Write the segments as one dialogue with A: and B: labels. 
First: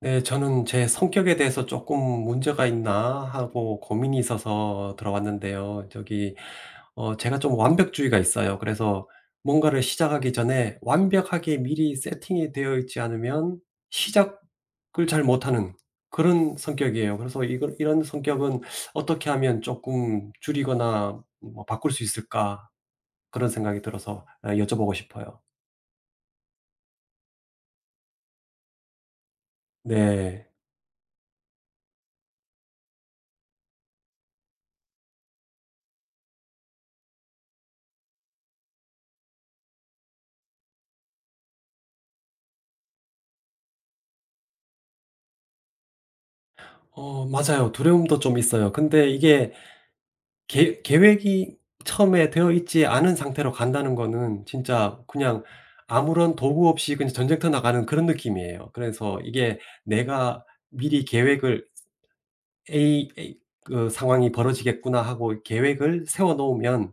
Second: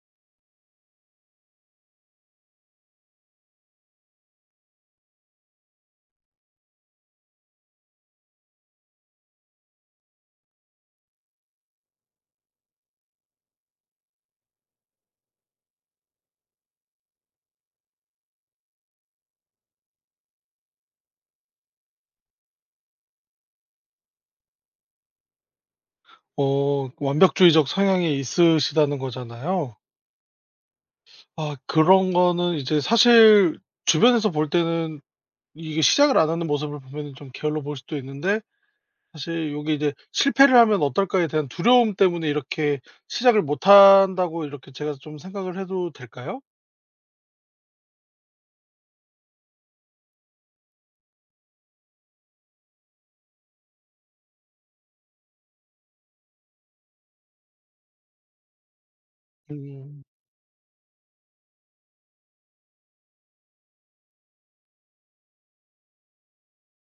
A: 네, 저는 제 성격에 대해서 조금 '문제가 있나?' 하고 고민이 있어서 들어왔는데요. 저기 제가 좀 완벽주의가 있어요. 그래서 뭔가를 시작하기 전에 완벽하게 미리 세팅이 되어 있지 않으면 시작을 잘 못하는 그런 성격이에요. 그래서 이걸 '이런 성격은 어떻게 하면 조금 줄이거나 뭐 바꿀 수 있을까?' 그런 생각이 들어서 여쭤보고 싶어요.
B: 완벽주의적 성향이 있으시다는 거잖아요.
A: 네.
B: 아, 그런 거는 이제 사실 주변에서 볼 때는 이게 시작을 안 하는 모습을 보면 좀 게을러 보일 수도 있는데, 사실 이게 이제 '실패를 하면 어떨까.'에 대한 두려움 때문에 이렇게 시작을 못 한다고 이렇게 제가 좀 생각을 해도 될까요?
A: 맞아요. 두려움도 좀 있어요. 근데 이게 계 계획이 처음에 되어 있지 않은 상태로 간다는 거는 진짜 그냥 아무런 도구 없이 그냥 전쟁터 나가는 그런 느낌이에요. 그래서 이게
B: 음,
A: '내가 미리 계획을 A 그 상황이 벌어지겠구나.' 하고 계획을 세워 놓으면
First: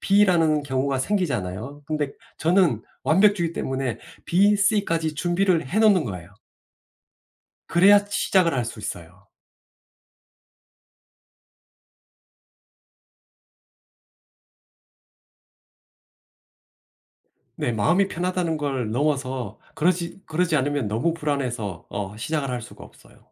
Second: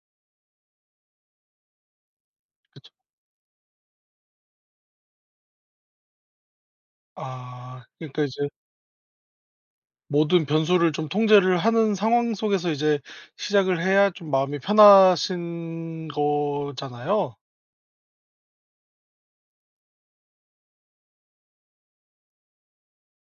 A: B라는 경우가 생기잖아요. 근데 저는
B: 그쵸.
A: 완벽주의 때문에 B, C까지 준비를 해 놓는 거예요.
B: 아,
A: 그래야
B: 그러니까 이제
A: 시작을 할 수 있어요.
B: 모든 변수를 좀 통제를 하는 상황 속에서 이제 시작을 해야 좀 마음이 편하신 거잖아요.
A: 네. 마음이 편하다는 걸 넘어서 그러지 않으면 너무 불안해서 시작을 할 수가 없어요.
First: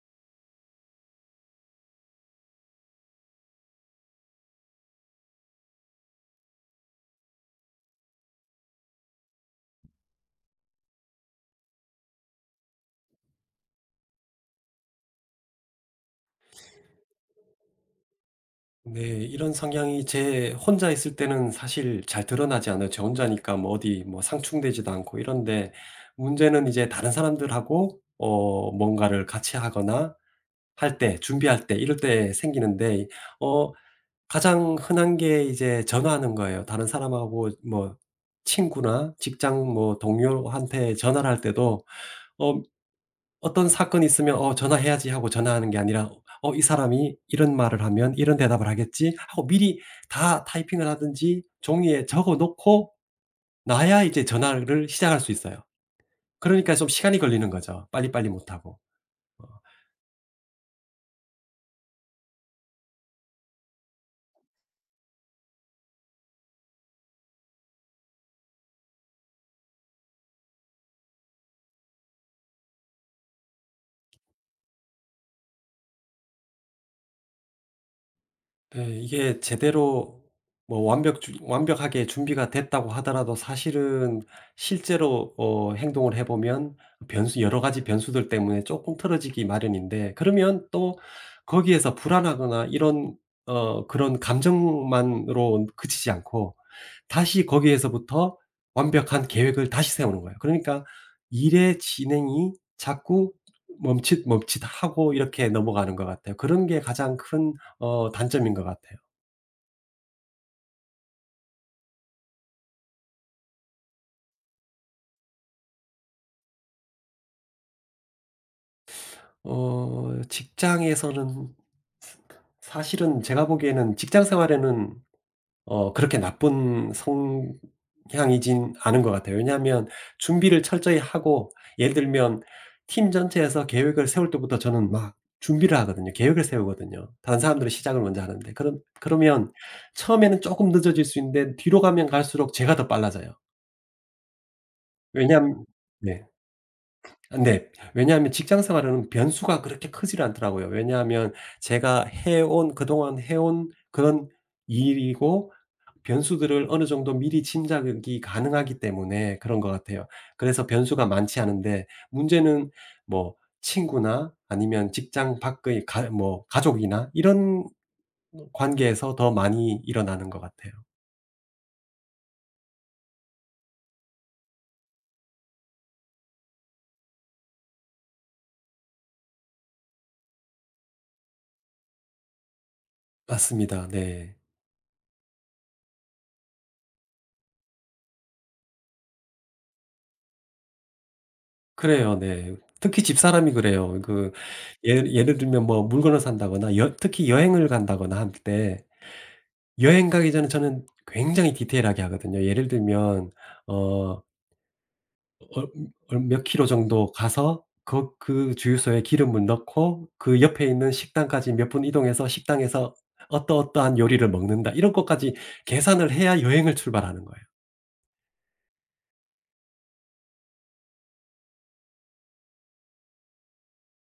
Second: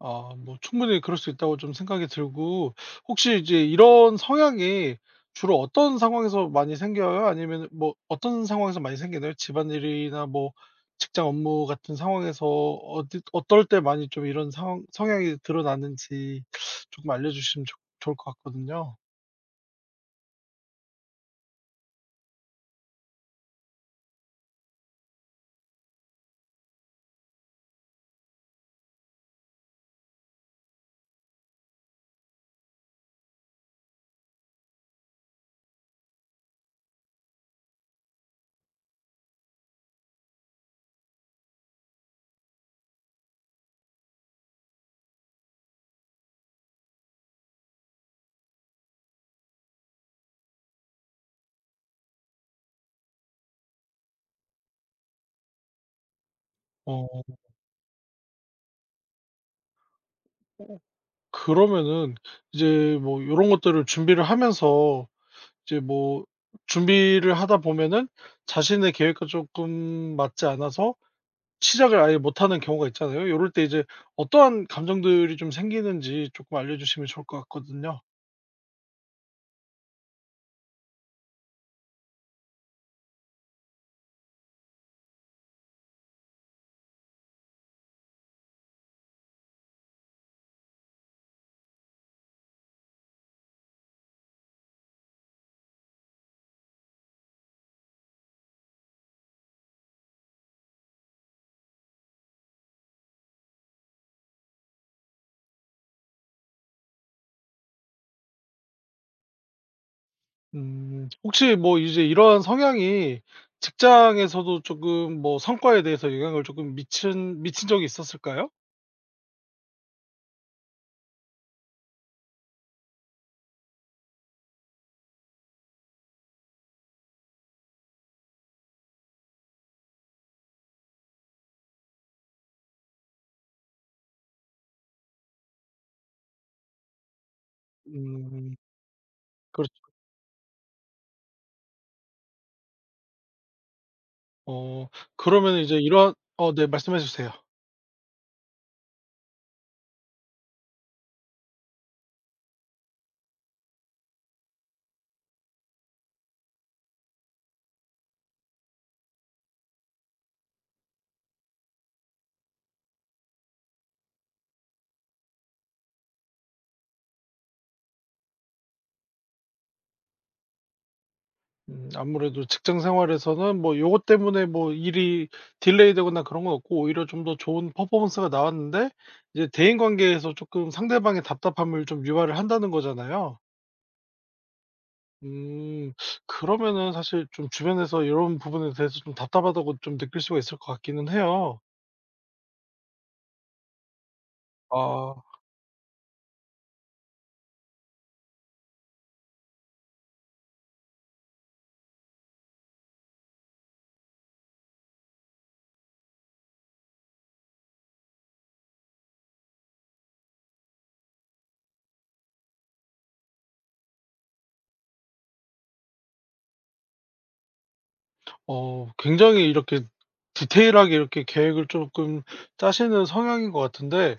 B: 아, 뭐 충분히 그럴 수 있다고 좀 생각이 들고, 혹시 이제 이런 성향이 주로 어떤 상황에서 많이 생겨요? 아니면 뭐 어떤 상황에서 많이 생기나요? 집안일이나 뭐 직장 업무 같은 상황에서 어디 어떨 때 많이 좀 이런 상 성향이 드러나는지 조금 알려주시면 좋 좋을 것 같거든요.
A: 네. 이런 성향이 제 혼자 있을 때는 사실 잘 드러나지 않아요. 저 혼자니까 뭐 어디 뭐 상충되지도 않고 이런데 문제는 이제 다른 사람들하고 뭔가를 같이 하거나 할 때 준비할 때 이럴 때 생기는데 어 가장 흔한 게 이제 전화하는 거예요. 다른 사람하고 뭐 친구나 직장 뭐 동료한테 전화를 할 때도 어 어떤 사건이 있으면 '어 전화해야지.' 하고 전화하는 게 아니라 '어 이 사람이 이런 말을 하면 이런 대답을 하겠지.' 하고 미리 다 타이핑을 하든지 종이에 적어 놓고 놔야 이제 전화를 시작할 수 있어요. 그러니까 좀 시간이
B: 어
A: 걸리는 거죠, 빨리빨리 못 하고. 어.
B: 그러면은 이제 뭐 이런 것들을 준비를 하면서 이제 뭐 준비를 하다 보면은 자신의 계획과 조금 맞지 않아서 시작을 아예 못하는 경우가 있잖아요. 이럴 때 이제 어떠한 감정들이 좀 생기는지 조금 알려주시면 좋을 것 같거든요.
A: 네. 이게 제대로 뭐 완벽하게 준비가 됐다고 하더라도 사실은 실제로 행동을 해 보면 변수 여러 가지 변수들 때문에 조금 틀어지기 마련인데 그러면 또 거기에서 불안하거나 이런 그런 감정만으로 그치지 않고 다시 거기에서부터 완벽한 계획을 다시 세우는 거예요. 그러니까 일의 진행이 자꾸 멈칫멈칫하고 이렇게 넘어가는 것 같아요. 그런 게 가장 큰 단점인 것 같아요.
B: 혹시 뭐 이제 이러한 성향이 직장에서도 조금 뭐 성과에 대해서 영향을 조금 미친 적이 있었을까요?
A: 직장에서는 사실은 제가 보기에는 직장 생활에는 그렇게 나쁜 성향이진 않은 것 같아요. 왜냐하면 준비를 철저히 하고 예를 들면 팀 전체에서 계획을 세울 때부터 저는 막 준비를 하거든요. 계획을 세우거든요. 다른 사람들은 시작을 먼저 하는데.
B: 음,
A: 그럼 그러면
B: 그렇죠.
A: 처음에는 조금 늦어질 수 있는데 뒤로 가면 갈수록 제가 더 빨라져요.
B: 어 그러면
A: 왜냐하면
B: 이제 이러한,
A: 네.
B: 네, 말씀해 주세요.
A: 네. 왜냐하면 직장 생활은 변수가 그렇게 크지 않더라고요. 왜냐하면 제가 해온 그동안 해온 그런 일이고 변수들을 어느 정도 미리 짐작이 가능하기 때문에 그런 것 같아요. 그래서 변수가 많지 않은데 문제는 뭐 친구나 아니면 직장 밖의 가 뭐 가족이나 이런 관계에서 더 많이 일어나는 것 같아요.
B: 아무래도 직장 생활에서는 뭐 요것 때문에 뭐 일이 딜레이되거나 그런 건 없고 오히려 좀 더 좋은 퍼포먼스가 나왔는데, 이제 대인 관계에서 조금 상대방의 답답함을 좀 유발을 한다는 거잖아요.
A: 맞습니다. 네.
B: 음 그러면은 사실 좀 주변에서 이런 부분에 대해서 좀 답답하다고 좀 느낄 수가 있을 것 같기는 해요.
A: 그래요. 네. 특히 집사람이 그래요. 그
B: 아,
A: 예를 들면 뭐 물건을 산다거나 여 특히 여행을 간다거나 할 때 여행 가기 전에 저는 굉장히 디테일하게 하거든요. 예를 들면 어 얼 얼 몇 킬로 정도 가서 거 그 주유소에 기름을 넣고 그 옆에 있는 식당까지 몇 분 이동해서 식당에서 어떠어떠한 요리를 먹는다. 이런 것까지 계산을 해야 여행을 출발하는 거예요.
B: 굉장히 이렇게 디테일하게 이렇게 계획을 조금 짜시는 성향인 것 같은데,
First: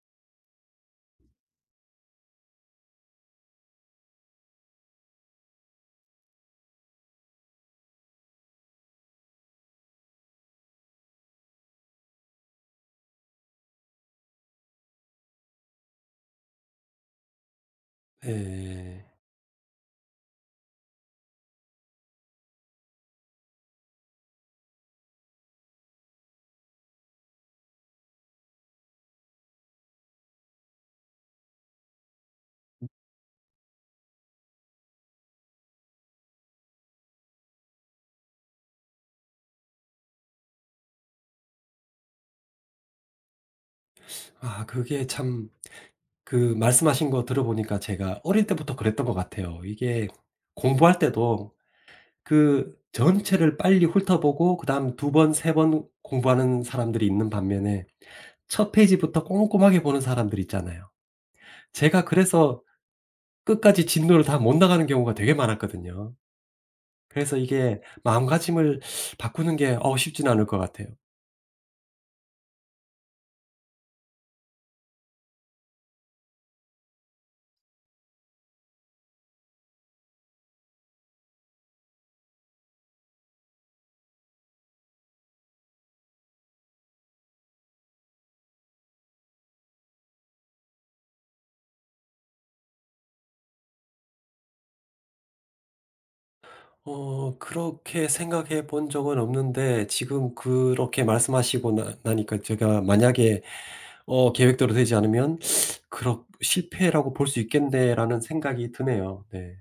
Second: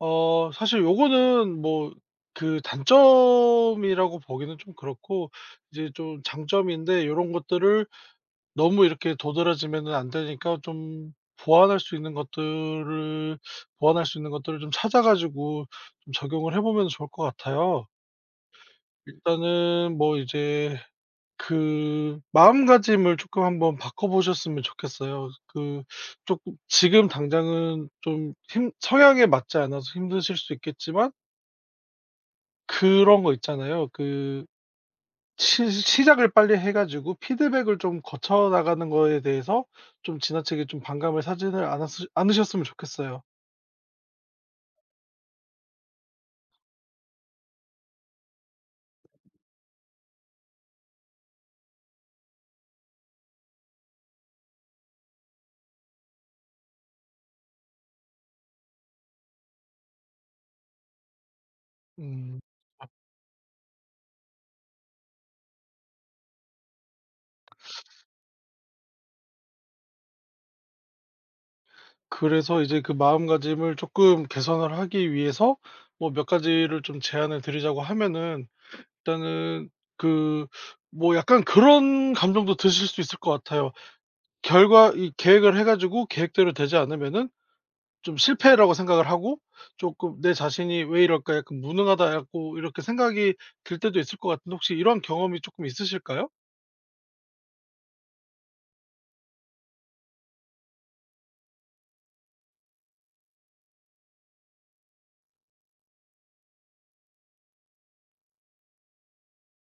B: 사실 요거는 뭐 그 단점이라고 보기는 좀 그렇고 이제 좀 장점인데, 요런 것들을 너무 이렇게 도드라지면은 안 되니까 좀 보완할 수 있는 것들을 보완할 수 있는 것들을 좀 찾아 가지고 좀 적용을 해 보면 좋을 것 같아요.
A: 예.
B: 일단은 뭐 이제 그 마음가짐을 조금 한번 바꿔 보셨으면 좋겠어요. 그 조금 지금 당장은 좀 힘 성향에 맞지 않아서 힘드실 수 있겠지만, 그런 거 있잖아요. 그 시 시작을 빨리 해 가지고 피드백을 좀 거쳐 나가는 거에 대해서 좀 지나치게 좀 반감을 사지는 않았으 않으셨으면 좋겠어요.
A: 아 그게 참 그 말씀하신 거 들어보니까 제가 어릴 때부터 그랬던 것 같아요. 이게 공부할 때도 그 전체를 빨리 훑어보고 그다음 두 번 세 번 공부하는 사람들이 있는 반면에 첫 페이지부터 꼼꼼하게 보는 사람들 있잖아요. 제가
B: 음.
A: 그래서 끝까지 진도를 다 못 나가는 경우가 되게 많았거든요. 그래서 이게 마음가짐을 바꾸는 게 어우 쉽지는 않을 것 같아요.
B: 그래서 이제 그 마음가짐을 조금 개선을 하기 위해서 뭐 몇 가지를 좀 제안을 드리자고 하면은, 일단은 그, 뭐 약간 그런 감정도 드실 수 있을 것 같아요. 결과 이 계획을 해 가지고 계획대로 되지 않으면은 좀 실패라고 생각을 하고 쪼끔 '내 자신이 왜 이럴까? 약간 무능하다.' 갖고 이렇게 생각이 들 때도 있을 것 같은데, 혹시 이런 경험이 쪼끔 있으실까요?
A: 그렇게 생각해 본 적은 없는데 지금 그렇게 말씀하시고 나 나니까 제가 만약에 계획대로 되지 않으면 '그렇 실패라고 볼 수 있겠네.'라는 생각이 드네요. 네.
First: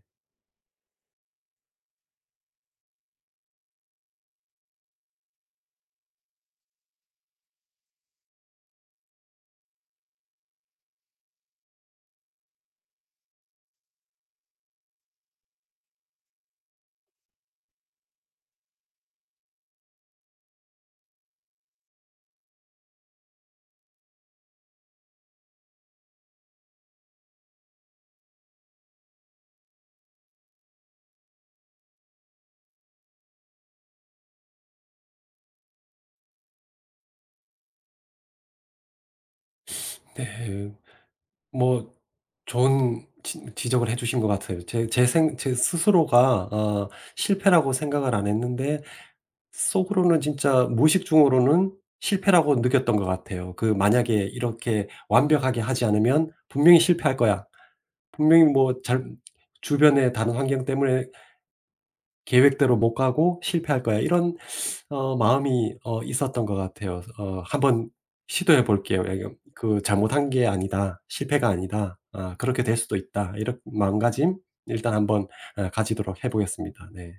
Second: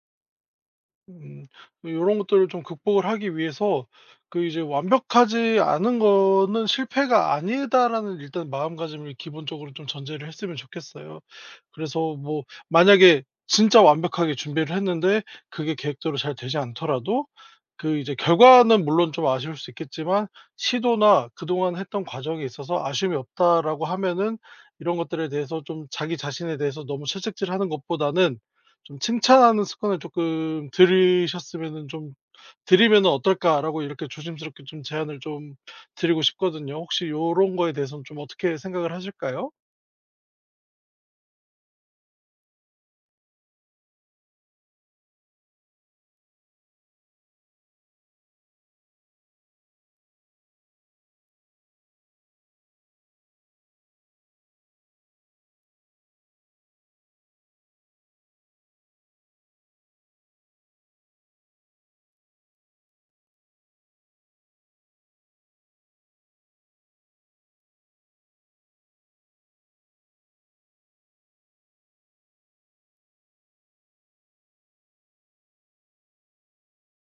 B: 음. 런 것들을 좀 극복을 하기 위해서 그 이제 '완벽하지 않은 거는 실패가 아니다.'라는 일단 마음가짐을 기본적으로 좀 전제를 했으면 좋겠어요. 그래서 뭐 만약에 진짜 완벽하게 준비를 했는데 그게 계획대로 잘 되지 않더라도 그 이제 결과는 물론 좀 아쉬울 수 있겠지만 '시도나 그동안 했던 과정에 있어서 아쉬움이 없다.'라고 하면은 이런 것들에 대해서 좀 자기 자신에 대해서 너무 채찍질하는 것보다는 좀 '칭찬하는 습관을 조금 들이셨으면은 좀 들이면은 어떨까?'라고 이렇게 조심스럽게 좀 제안을 좀 드리고 싶거든요. 혹시 요런 거에 대해서는 좀 어떻게 생각을 하실까요?
A: 네. 뭐 좋은 지 지적을 해 주신 것 같아요. 제 스스로가 실패라고 생각을 안 했는데 속으로는 진짜 무의식 중으로는 실패라고 느꼈던 것 같아요. 그 '만약에 이렇게 완벽하게 하지 않으면 분명히 실패할 거야.' 분명히 뭐 잘 주변의 다른 환경 때문에 '계획대로 못 가고 실패할 거야.' 이런 마음이 있었던 것 같아요. '한번 시도해 볼게요. 예 여 그 잘못한 게 아니다. 실패가 아니다. 아 그렇게 될 수도 있다.' 이런 마음가짐 일단 한번 예 가지도록 해 보겠습니다. 네.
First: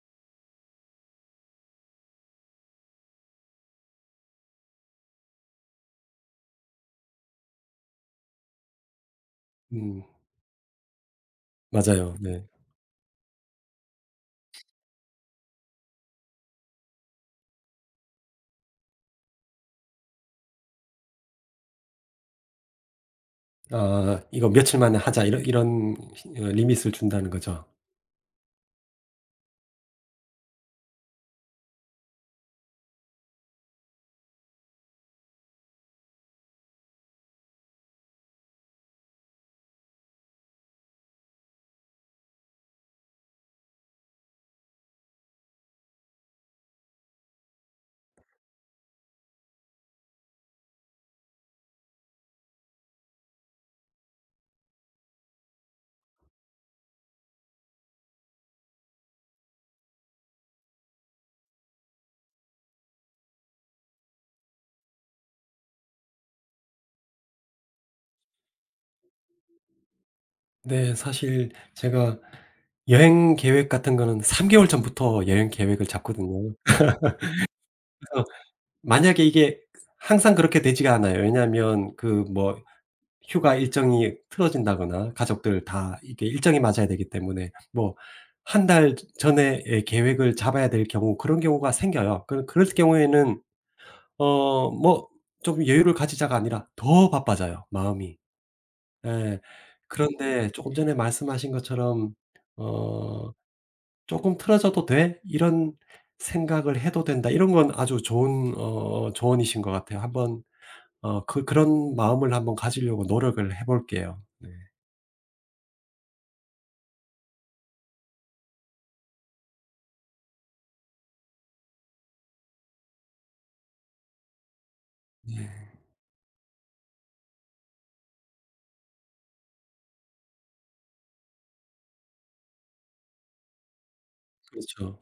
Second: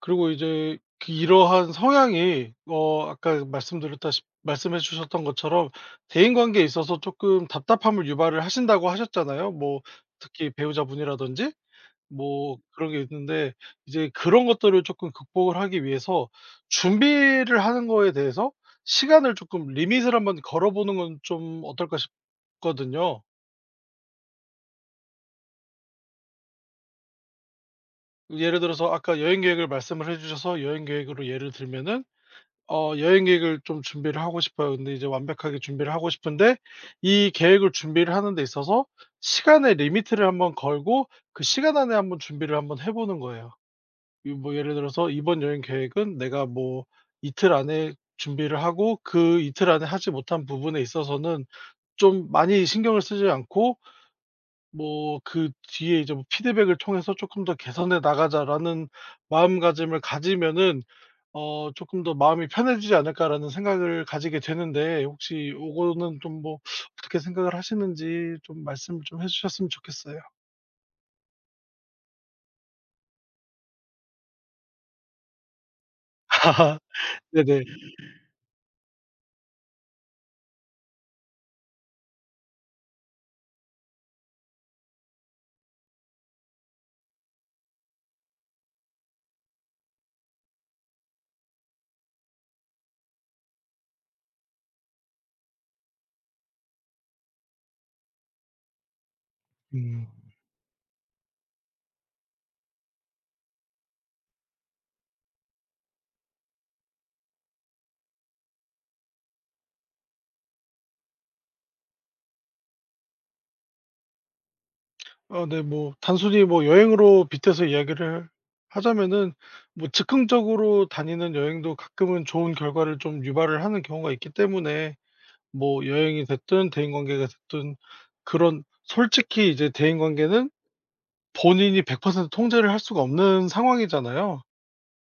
B: 그리고 이제 그 이러한 성향이 아까 말씀드렸다시 말씀해 주셨던 것처럼 대인관계에 있어서 조금 답답함을 유발을 하신다고 하셨잖아요. 뭐
A: 음
B: 특히 배우자분이라든지.
A: 맞아요. 네.
B: 뭐 그런 게 있는데, 이제 그런 것들을 조금 극복을 하기 위해서 준비를 하는 거에 대해서 시간을 조금 리밋을 한번 걸어 보는 건 좀 어떨까 싶거든요.
A: 아 이거 "며칠 만에 하자." 이런 리밋을 준다는 거죠.
B: 예를 들어서 아까 여행 계획을 말씀을 해 주셔서 여행 계획으로 예를 들면은, 여행 계획을 좀 준비를 하고 싶어요. 근데 이제 완벽하게 준비를 하고 싶은데 이 계획을 준비를 하는 데 있어서 시간의 리미트를 한번 걸고 그 시간 안에 한번 준비를 한번 해 보는 거예요. 이 뭐 예를 들어서 이번 여행 계획은 내가 뭐 이틀 안에 준비를 하고 그 이틀 안에 하지 못한 부분에 있어서는 좀 많이 신경을 쓰지 않고 뭐 그 뒤에 이제 뭐 피드백을 통해서 조금 더 '개선해 나가자.'라는 마음가짐을 가지면은 조금 더 '마음이 편해지지 않을까.'라는 생각을 가지게 되는데, 혹시 요거는 좀 뭐 어떻게 생각을 하시는지 좀 말씀을 좀 해 주셨으면 좋겠어요.
A: 네. 사실 제가 여행 계획 같은 거는 3개월 전부터 여행 계획을 잡거든요.
B: 네네.
A: 어 만약에 이게 항상 그렇게 되지가 않아요. 왜냐하면 그 뭐 휴가 일정이 틀어진다거나 가족들 다 이게 일정이 맞아야 되기 때문에 뭐 한 달 전에 계획을 잡아야 될 경우 그런 경우가 생겨요. 그럴 경우에는 뭐 '좀 여유를 가지자.'가 아니라 더 바빠져요 마음이. 예.
B: 음.
A: 그런데 조금 전에 말씀하신 것처럼 어 조금 틀어져도 돼?' 이런 생각을 해도 된다. 이런 건 아주 좋은 조언이신 것 같아요. 한번 그런 마음을 한번 가지려고 노력을 해 볼게요. 네.
B: 아, 네. 뭐 단순히 뭐 여행으로 빗대서 이야기를 하자면은, 뭐 즉흥적으로 다니는 여행도 가끔은 좋은 결과를 좀 유발을 하는 경우가 있기 때문에 뭐 여행이 됐든 대인관계가 됐든, 그런 솔직히 이제 대인관계는 본인이 100% 통제를 할 수가 없는 상황이잖아요.
A: 그렇죠.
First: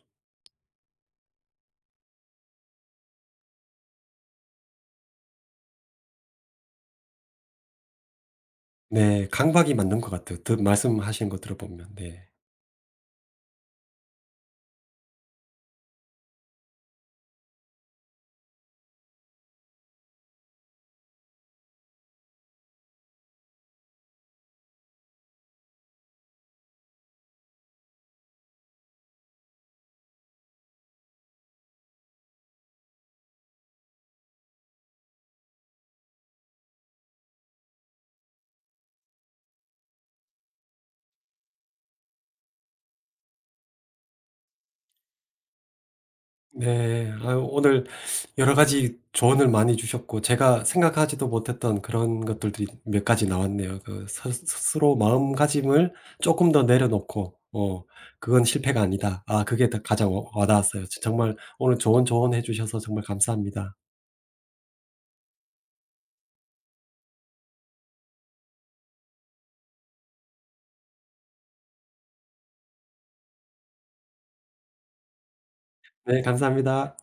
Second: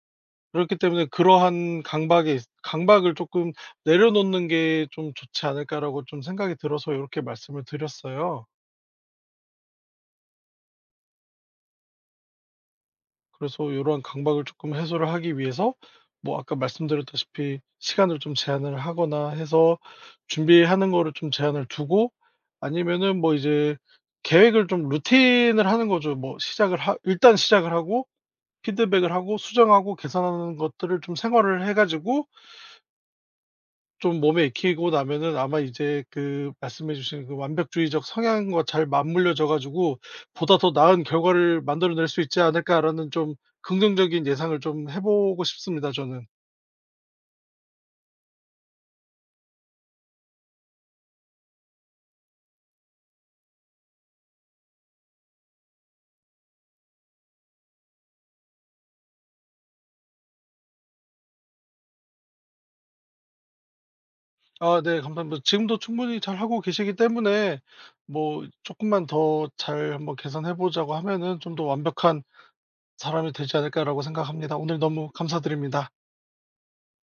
B: 그렇기 때문에 그러한 강박에 있 강박을 조금 내려놓는 게 좀 좋지 않을까라고 좀 생각이 들어서 이렇게 말씀을 드렸어요.
A: 네. 강박이 맞는 것 같아요. 드 말씀하시는 거 들어보면. 네.
B: 그래서 이러한 강박을 조금 해소를 하기 위해서 뭐 아까 말씀드렸다시피 시간을 좀 제한을 하거나 해서 준비하는 거를 좀 제한을 두고, 아니면은 뭐 이제 계획을 좀 루틴을 하는 거죠. 뭐 시작을 하 일단 시작을 하고 피드백을 하고 수정하고 개선하는 것들을 좀 생활을 해 가지고 좀 몸에 익히고 나면은 아마 이제 그 말씀해 주신 그 완벽주의적 성향과 잘 맞물려져 가지고 '보다 더 나은 결과를 만들어낼 수 있지 않을까.'라는 좀 긍정적인 예상을 좀 해 보고 싶습니다 저는.
A: 네. 아유 오늘 여러 가지 조언을 많이 주셨고 제가 생각하지도 못했던 그런 것들이 몇 가지 나왔네요. 그 스 스스로 마음가짐을 조금 더 내려놓고 '그건 실패가 아니다.' 아 그게 더 가장 와 와닿았어요. 정말 오늘 좋은 조언해 주셔서 정말 감사합니다.
B: 아, 네, 감사합니다. 지금도 충분히 잘하고 계시기 때문에 뭐 쪼끔만 더 잘 한번 개선해 보자고 하면은 '좀 더 완벽한 사람이 되지 않을까.'라고 생각합니다. 오늘 너무 감사드립니다.
A: 네 감사합니다.